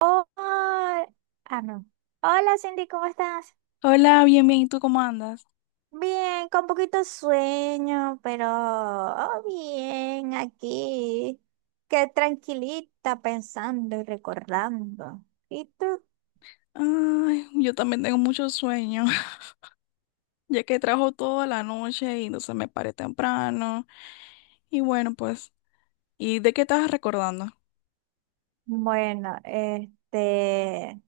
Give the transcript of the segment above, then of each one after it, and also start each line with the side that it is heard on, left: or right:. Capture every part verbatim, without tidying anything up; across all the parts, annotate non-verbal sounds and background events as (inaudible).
right: Oh, ah, ah, no. Hola Cindy, ¿cómo estás?
left: Hola, bien, bien, ¿y tú cómo andas?
right: Bien, con poquito sueño, pero oh, bien, aquí. Qué tranquilita pensando y recordando. ¿Y tú?
left: Ay, yo también tengo mucho sueño, (laughs) ya que trabajo toda la noche y entonces me paré temprano. Y bueno, pues, ¿y de qué estás recordando?
right: Bueno, este,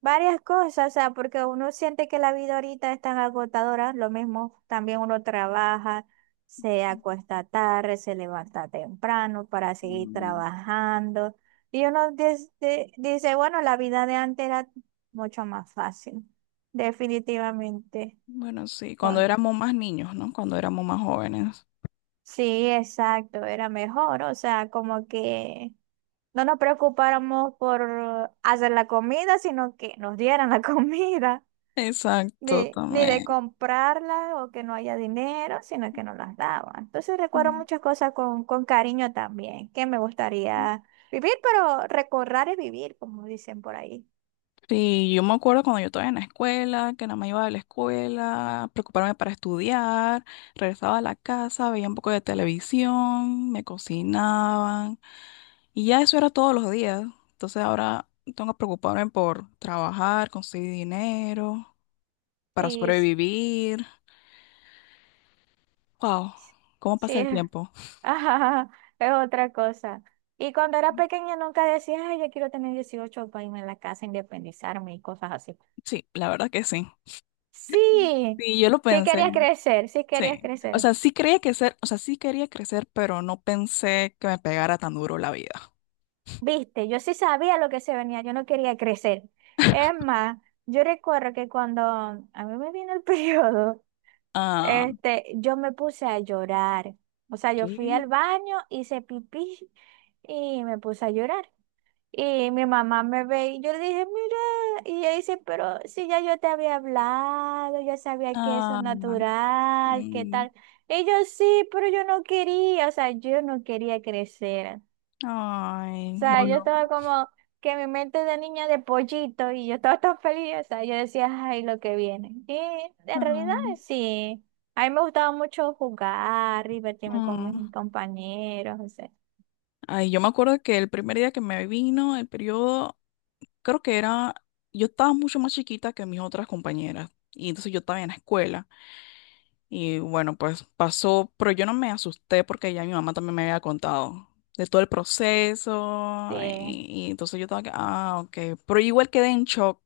right: varias cosas, o sea, porque uno siente que la vida ahorita es tan agotadora, lo mismo también uno trabaja, se acuesta tarde, se levanta temprano para seguir trabajando, y uno dis- di- dice, bueno, la vida de antes era mucho más fácil, definitivamente.
left: Bueno, sí, cuando
right: Bueno,
left: éramos más niños, ¿no? Cuando éramos más jóvenes.
right: sí, exacto, era mejor, o sea, como que no nos preocupáramos por hacer la comida, sino que nos dieran la (laughs) comida,
left: Exacto,
right: ni, ni de
left: también.
right: comprarla o que no haya dinero, sino que nos las daban. Entonces recuerdo
left: Mm.
right: muchas cosas con, con cariño también, que me gustaría vivir, pero recordar es vivir, como dicen por ahí.
left: Sí, yo me acuerdo cuando yo estaba en la escuela, que nada más iba de la escuela, preocuparme para estudiar, regresaba a la casa, veía un poco de televisión, me cocinaban. Y ya eso era todos los días. Entonces ahora tengo que preocuparme por trabajar, conseguir dinero, para
right: Sí, s-
left: sobrevivir. Wow,
right: s-
left: ¿cómo pasa
right: sí,
left: el
right: (laughs)
left: tiempo?
right: ajá, es otra cosa. Y cuando era pequeña nunca decía, ay, yo quiero tener dieciocho para irme a la casa, independizarme y cosas así.
left: Sí, la verdad que sí.
right: Sí,
left: Sí, yo lo
right: sí
left: pensé,
right: quería crecer, sí querías
left: sí. O
right: crecer.
left: sea, sí quería crecer, o sea, sí quería crecer, pero no pensé que me pegara tan duro la vida.
right: Viste, yo sí sabía lo que se venía, yo no quería crecer. Es más, yo recuerdo que cuando a mí me vino el (laughs) periodo,
left: Ah,
right: este, yo me puse a llorar. O sea, yo
left: ¿qué?
right: fui al baño, hice pipí y me puse a llorar. Y mi mamá me ve y yo le dije, mira, y ella dice, pero si ya yo te había hablado, yo sabía que eso es
left: Ah,
right: natural, ¿qué
left: mm,
right: tal? Y yo sí, pero yo no quería, o sea, yo no quería crecer. O
left: ay,
right: sea, yo
left: bueno.
right: estaba como que mi mente de niña de pollito y yo estaba tan feliz, o sea, yo decía, ay, lo que viene. Y en realidad
left: Ah,
right: sí, a mí me gustaba mucho jugar, divertirme con
left: mm.
right: mis compañeros, o sea,
left: Ay, yo me acuerdo que el primer día que me vino el periodo, creo que era, yo estaba mucho más chiquita que mis otras compañeras. Y entonces yo estaba en la escuela. Y bueno, pues pasó, pero yo no me asusté porque ya mi mamá también me había contado de todo el proceso.
right: sí,
left: Y, y entonces yo estaba que, ah, ok. Pero igual quedé en shock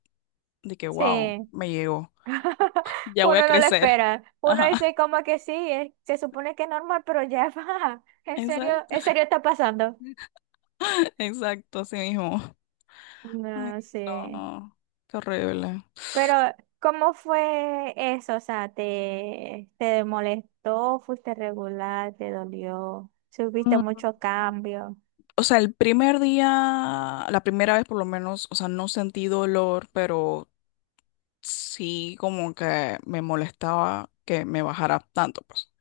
left: de que, wow,
right: sí.
left: me llegó.
right: (laughs)
left: Ya voy a
right: Uno no lo
left: crecer.
right: espera. Uno
left: Ajá,
right: dice como que sí, eh, se supone que es normal, pero ya (laughs) va.
left: (laughs)
right: En serio,
left: exacto,
right: en serio está pasando.
left: exacto, así mismo. Ay,
right: No sé.
left: no, qué horrible.
right: Pero, ¿cómo fue eso? O sea, ¿te, te molestó? ¿Fuiste regular? ¿Te dolió? ¿Subiste mucho cambio?
left: O sea, el primer día, la primera vez por lo menos, o sea, no sentí dolor, pero sí como que me molestaba que me bajara tanto, pues.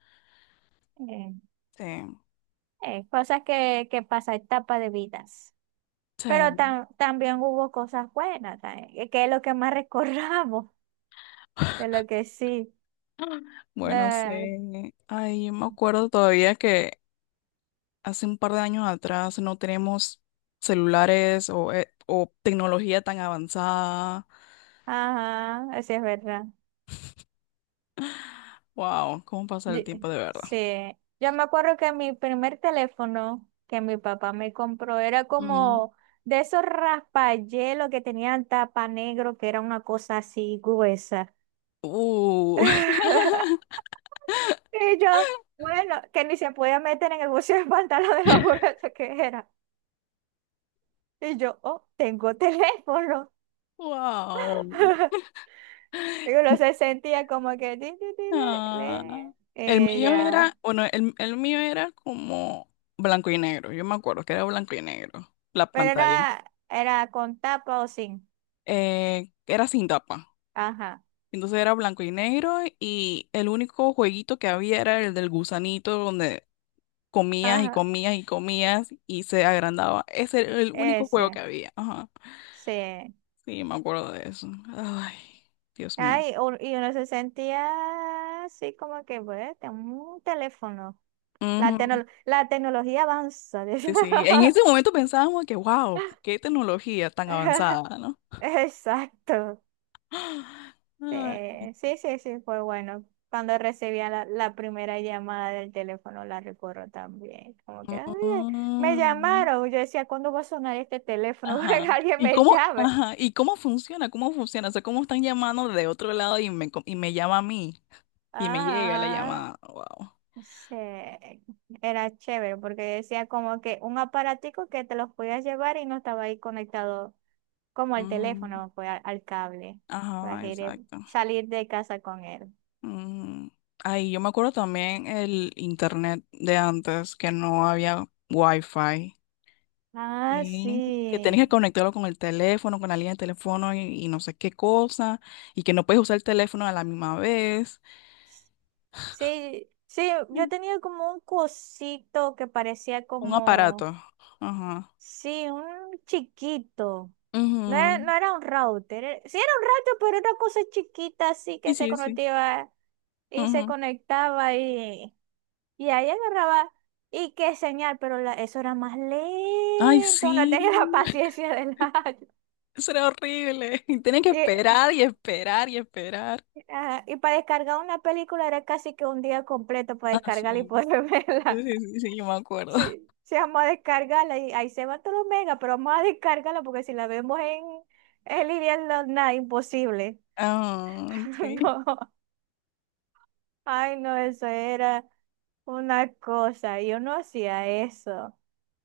right: Eh,
left: Sí,
right: eh, cosas que, que pasa, etapa de vidas. Pero
left: sí.
right: tam- también hubo cosas buenas, también, que es lo que más (laughs) recordamos de lo que sí.
left: Bueno, sí.
right: No,
left: Ay, yo me acuerdo todavía que hace un par de años atrás no tenemos celulares o, eh, o tecnología tan avanzada.
right: ajá, así es verdad.
left: Wow, cómo pasa
right: Yo-
left: el tiempo de verdad.
right: sí, yo me acuerdo que mi primer teléfono que mi papá me compró era
left: Mm.
right: como de esos raspayelos que tenían tapa negro, que era una cosa así gruesa.
left: Uh,
right: (laughs) Y yo, bueno, que ni se podía meter en el bolsillo del pantalón de lo grueso que era. Y yo, oh, tengo teléfono.
left: (laughs) wow.
right: (laughs) Y uno se sentía como que ti, ti, ti, le,
left: Ah,
right: le,
left: el
right: eh,
left: mío
right: ya.
left: era, bueno, el, el mío era como blanco y negro. Yo me acuerdo que era blanco y negro, la
right: Pero
left: pantalla.
right: era, era con tapa o sin.
left: Eh, era sin tapa.
right: Ajá,
left: Entonces era blanco y negro y el único jueguito que había era el del gusanito donde comías y
right: ajá,
left: comías y comías y se agrandaba. Ese era el único juego que
right: ese,
left: había. Ajá.
right: sí.
left: Sí, me acuerdo de eso. Ay, Dios mío.
right: Ay, u- y uno se sentía así como que, bueno, tengo un teléfono. La,
left: Ujú,
right: tecno- la tecnología avanza. (laughs)
left: sí, sí. En
right: decía.
left: ese momento pensábamos que, wow, qué tecnología tan avanzada, ¿no?
right: Exacto.
left: Ay.
right: Eh, sí, sí, sí, fue bueno. Cuando recibía la, la primera llamada del teléfono, la recuerdo también. Como que, "Ay, me
left: Mm,
right: llamaron. Yo decía, ¿cuándo va a sonar este teléfono (laughs) para
left: ajá.
right: que alguien
left: ¿Y
right: me
left: cómo,
right: llame?
left: ajá, ¿y cómo funciona? ¿Cómo funciona? O sea, ¿cómo están llamando de otro lado y me, co- y me llama a mí? Y me llega la
right: Ajá.
left: llamada. Wow.
right: Sí, era chévere porque decía como que un aparatico que te los podías llevar y no estaba ahí conectado como al
left: Mm,
right: teléfono, fue al, al cable, para
left: ajá,
right: ir-
left: exacto.
right: salir de casa con él.
left: Mm. Ay, yo me acuerdo también el internet de antes, que no había wifi.
right: Ah,
left: Sí. Que tenías que
right: sí.
left: conectarlo con el teléfono, con la línea de teléfono y, y no sé qué cosa. Y que no puedes usar el teléfono a la misma vez.
right: Sí, sí,
left: Mm.
right: yo tenía como un cosito que parecía
left: Un aparato.
right: como,
left: Ajá.
right: sí, un chiquito. No era,
left: Ujú.
right: no era un router, era- sí era un router, pero era una cosa chiquita así
left: Sí,
right: que se
left: sí, sí.
right: conectaba y se
left: Ujú.
right: conectaba. y Y ahí agarraba, y qué señal, pero la- eso era más
left: Ay,
right: lento, no tenía
left: sí.
right: (laughs) la paciencia del año.
left: Eso era horrible. (laughs) Y tenía que
right: Y,
left: esperar y esperar y esperar.
right: ah, y para descargar una película era casi que un día completo para
left: Ah, sí.
right: descargarla y poder (laughs)
left: Sí,
right: verla.
left: sí, sí, sí, yo me acuerdo.
right: Sí,
left: (laughs)
right: sí, vamos a descargarla y ahí se van todos los megas, pero vamos a descargarla porque si la vemos en, en línea, no, nada, imposible.
left: Ah, sí.
right: (laughs) No, ay, no, eso era una cosa, yo no hacía eso.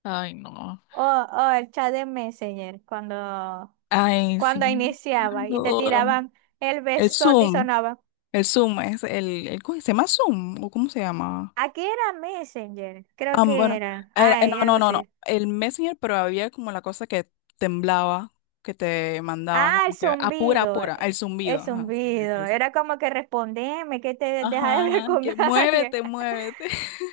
left: Ay, no.
right: O, o el chat de Messenger, cuando
left: Ay, sí,
right: cuando
left: me
right: iniciaba y te
left: acuerdo.
right: tiraban el
left: El
right: besote y
left: Zoom.
right: sonaba.
left: El Zoom es el, el, ¿cómo se llama Zoom? ¿O cómo se llama?
right: Aquí era Messenger, creo
left: Ah,
right: que
left: bueno.
right: era.
left: Era- eh, no,
right: Ay, algo
left: no, no, no.
right: así.
left: El Messenger, pero había como la cosa que temblaba, que te mandaban
right: Ah, el
left: como que apura,
right: zumbido.
left: apura,
right: eh,
left: el
right: El
left: zumbido. Ajá, sí, sí,
right: zumbido.
left: sí, sí.
right: Era como que respondeme, que te deja de (laughs) hablar
left: Ajá,
right: con
left: que
right: alguien.
left: muévete,
right: (laughs)
left: muévete. (laughs)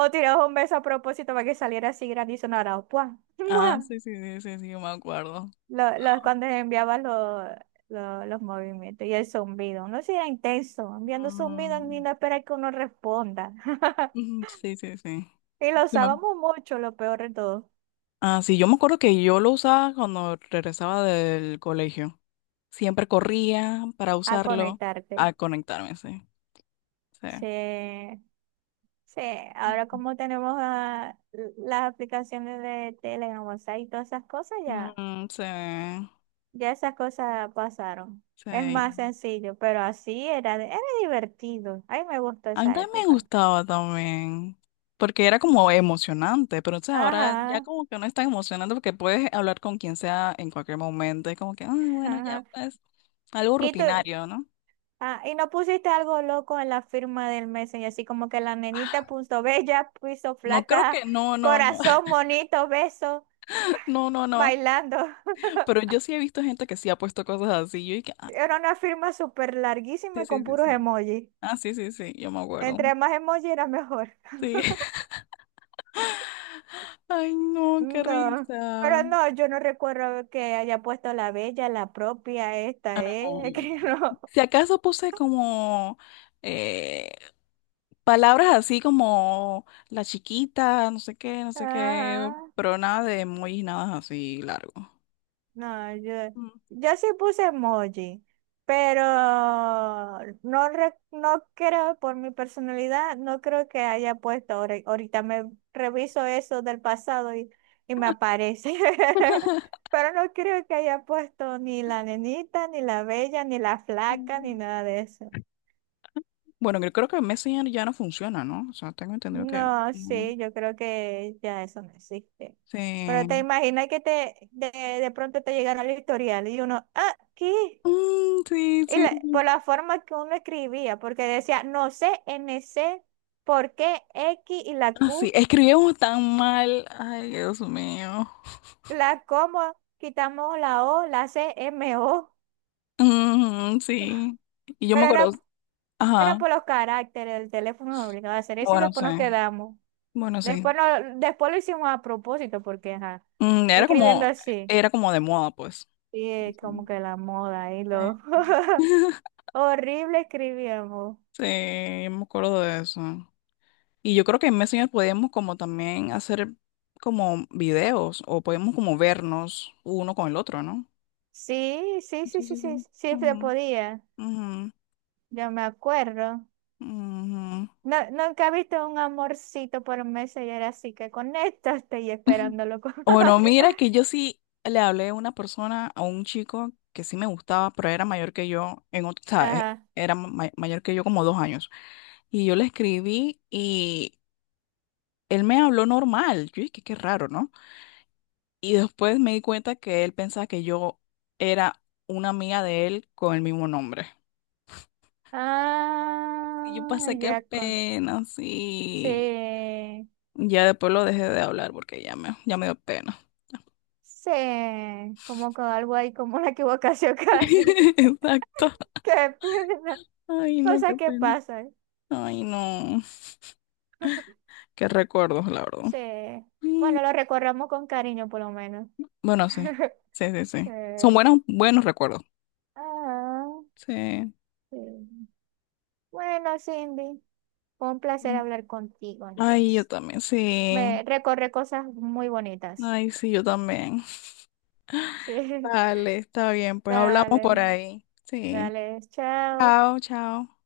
right: O tirabas un beso a propósito para que saliera así grande y sonara. ¡Pua!
left: Ah,
right: ¡Mua!
left: sí, sí, sí, sí, sí, yo me acuerdo.
right: Lo- lo- cuando enviabas los, los, los movimientos y el zumbido. No sea intenso. Enviando zumbido ni
left: Mm,
right: no esperar que uno responda. (laughs)
left: ujú, sí, sí, sí.
right: Y lo
left: Sí, me-
right: usábamos mucho, lo peor de todo.
left: ah, sí, yo me acuerdo que yo lo usaba cuando regresaba del colegio. Siempre corría para
right: A
left: usarlo
right: conectarte.
left: a conectarme, sí. Sí.
right: Sí, sí. Ahora como tenemos ah, las aplicaciones de Telegram, WhatsApp y todas esas cosas, ya,
left: Mm, sí,
right: ya esas cosas pasaron. Es
left: sí.
right: más sencillo, pero así era, era divertido. A mí me gustó
left: A mí
right: esa
left: también me
right: época.
left: gustaba también, porque era como emocionante, pero entonces ahora ya
right: Ajá,
left: como que no es tan emocionante porque puedes hablar con quien sea en cualquier momento, es como que, ay, bueno, ya
right: ajá.
left: pues. Algo
right: Y tú,
left: rutinario, ¿no?
right: ah, y no pusiste algo loco en la firma del Messenger, así como que la nenita puso bella, puso
left: No creo
right: flaca,
left: que, no, no, no,
right: corazón,
left: (laughs)
right: monito, beso,
left: no, no,
right: (laughs)
left: no.
right: bailando.
left: Pero yo sí he visto gente que sí ha puesto cosas así. Yo dije, ah,
right: Era una firma súper larguísima
left: sí,
right: y
left: sí,
right: con
left: sí,
right: puros
left: sí.
right: emojis.
left: Ah, sí, sí, sí, yo me acuerdo.
right: Entre más emojis era mejor.
left: Sí. (laughs)
right: (laughs)
left: Ay, no, qué
right: No,
left: risa.
right: pero no, yo no recuerdo que haya puesto la bella, la propia,
left: No,
right: esta, ¿eh? (laughs) que
left: no, no.
right: no.
left: Si acaso puse como eh, palabras así como la chiquita, no sé qué, no sé qué,
right: Ajá.
left: pero nada de emojis, nada así largo.
right: No, yo,
left: Mm.
right: yo sí puse emoji, pero no, re- no creo, por mi personalidad, no creo que haya puesto. ahora- Ahorita me reviso eso del pasado y, y me aparece. (laughs) Pero no creo que haya puesto ni la nenita, ni la bella, ni la flaca, ni nada de eso.
left: Bueno, yo creo que Messenger ya no funciona, ¿no? O sea, tengo entendido que...
right: No,
left: no. No.
right: sí, yo creo que ya eso no existe. Pero te
left: Sí.
right: imaginas que te de, de pronto te llegara el historial y uno, ah, ¿qué?
left: Mm, sí,
right: Y
left: sí,
right: la- por
left: sí.
right: la forma que uno escribía, porque decía, no sé, n c ¿por qué X y la
left: Ah, sí,
right: Q,
left: escribimos tan mal. Ay, Dios mío.
right: la coma, quitamos la O, la C, M, O?
left: Mm,
right: (laughs)
left: sí. Y yo me
right: Pero
left: acuerdo,
right: era, era
left: ajá,
right: por los caracteres, el teléfono nos obligaba a hacer eso y
left: bueno,
right: después
left: sí,
right: nos quedamos.
left: bueno, sí.
right: Después, no, después lo hicimos a propósito, porque ajá,
left: Mm, era
right: escribiendo
left: como,
right: así.
left: era como de moda, pues.
right: Y es como que la moda y
left: Sí.
right: lo
left: (laughs)
right: (laughs) horrible escribíamos.
left: Sí, yo me acuerdo de eso. Y yo creo que en Messenger podíamos como también hacer como videos o podíamos como vernos uno con el otro, ¿no?
right: Sí, sí,
left: Sí,
right: sí,
left: sí,
right: sí, sí,
left: sí.
right: sí se
left: Ujú,
right: podía.
left: ujú,
right: Yo me acuerdo.
left: ujú.
right: No, nunca he visto un amorcito por Messenger, así que conéctate y
left: (laughs)
right: esperándolo con (laughs)
left: Bueno,
right: ansia.
left: mira que yo sí le hablé a una persona, a un chico que sí me gustaba, pero era mayor que yo, en ot- o sea, eh,
right: Ajá.
left: era ma- mayor que yo como dos años. Y yo le escribí y él me habló normal. Yo dije, qué raro, ¿no? Y después me di cuenta que él pensaba que yo era una amiga de él con el mismo nombre. Y yo
right: Ah,
left: pasé qué
right: ya con.
left: pena, sí.
right: Sí,
left: Ya después lo dejé de hablar porque ya me, ya me dio pena.
right: sí, como con algo ahí, como una equivocación (laughs) casi.
left: (laughs) Exacto.
right: Qué pena.
left: Ay, no,
right: Cosas
left: qué
right: que
left: pena.
right: pasan.
left: Ay, no. Qué recuerdos, la verdad.
right: Sí.
left: Mm,
right: Bueno, lo recordamos con cariño, por lo menos.
left: bueno, sí.
right: (laughs)
left: Sí, sí,
right: Sí.
left: sí. Son buenos, buenos recuerdos.
right: Ah,
left: Sí.
right: sí. Bueno, Cindy, fue un placer hablar contigo
left: Ay, yo
right: entonces.
left: también, sí.
right: Me recorre cosas muy bonitas.
left: Ay, sí, yo también.
right: Sí, (laughs)
left: Vale, está bien. Pues hablamos por
right: dale,
left: ahí. Sí.
right: dale, chao.
left: Chao, chao.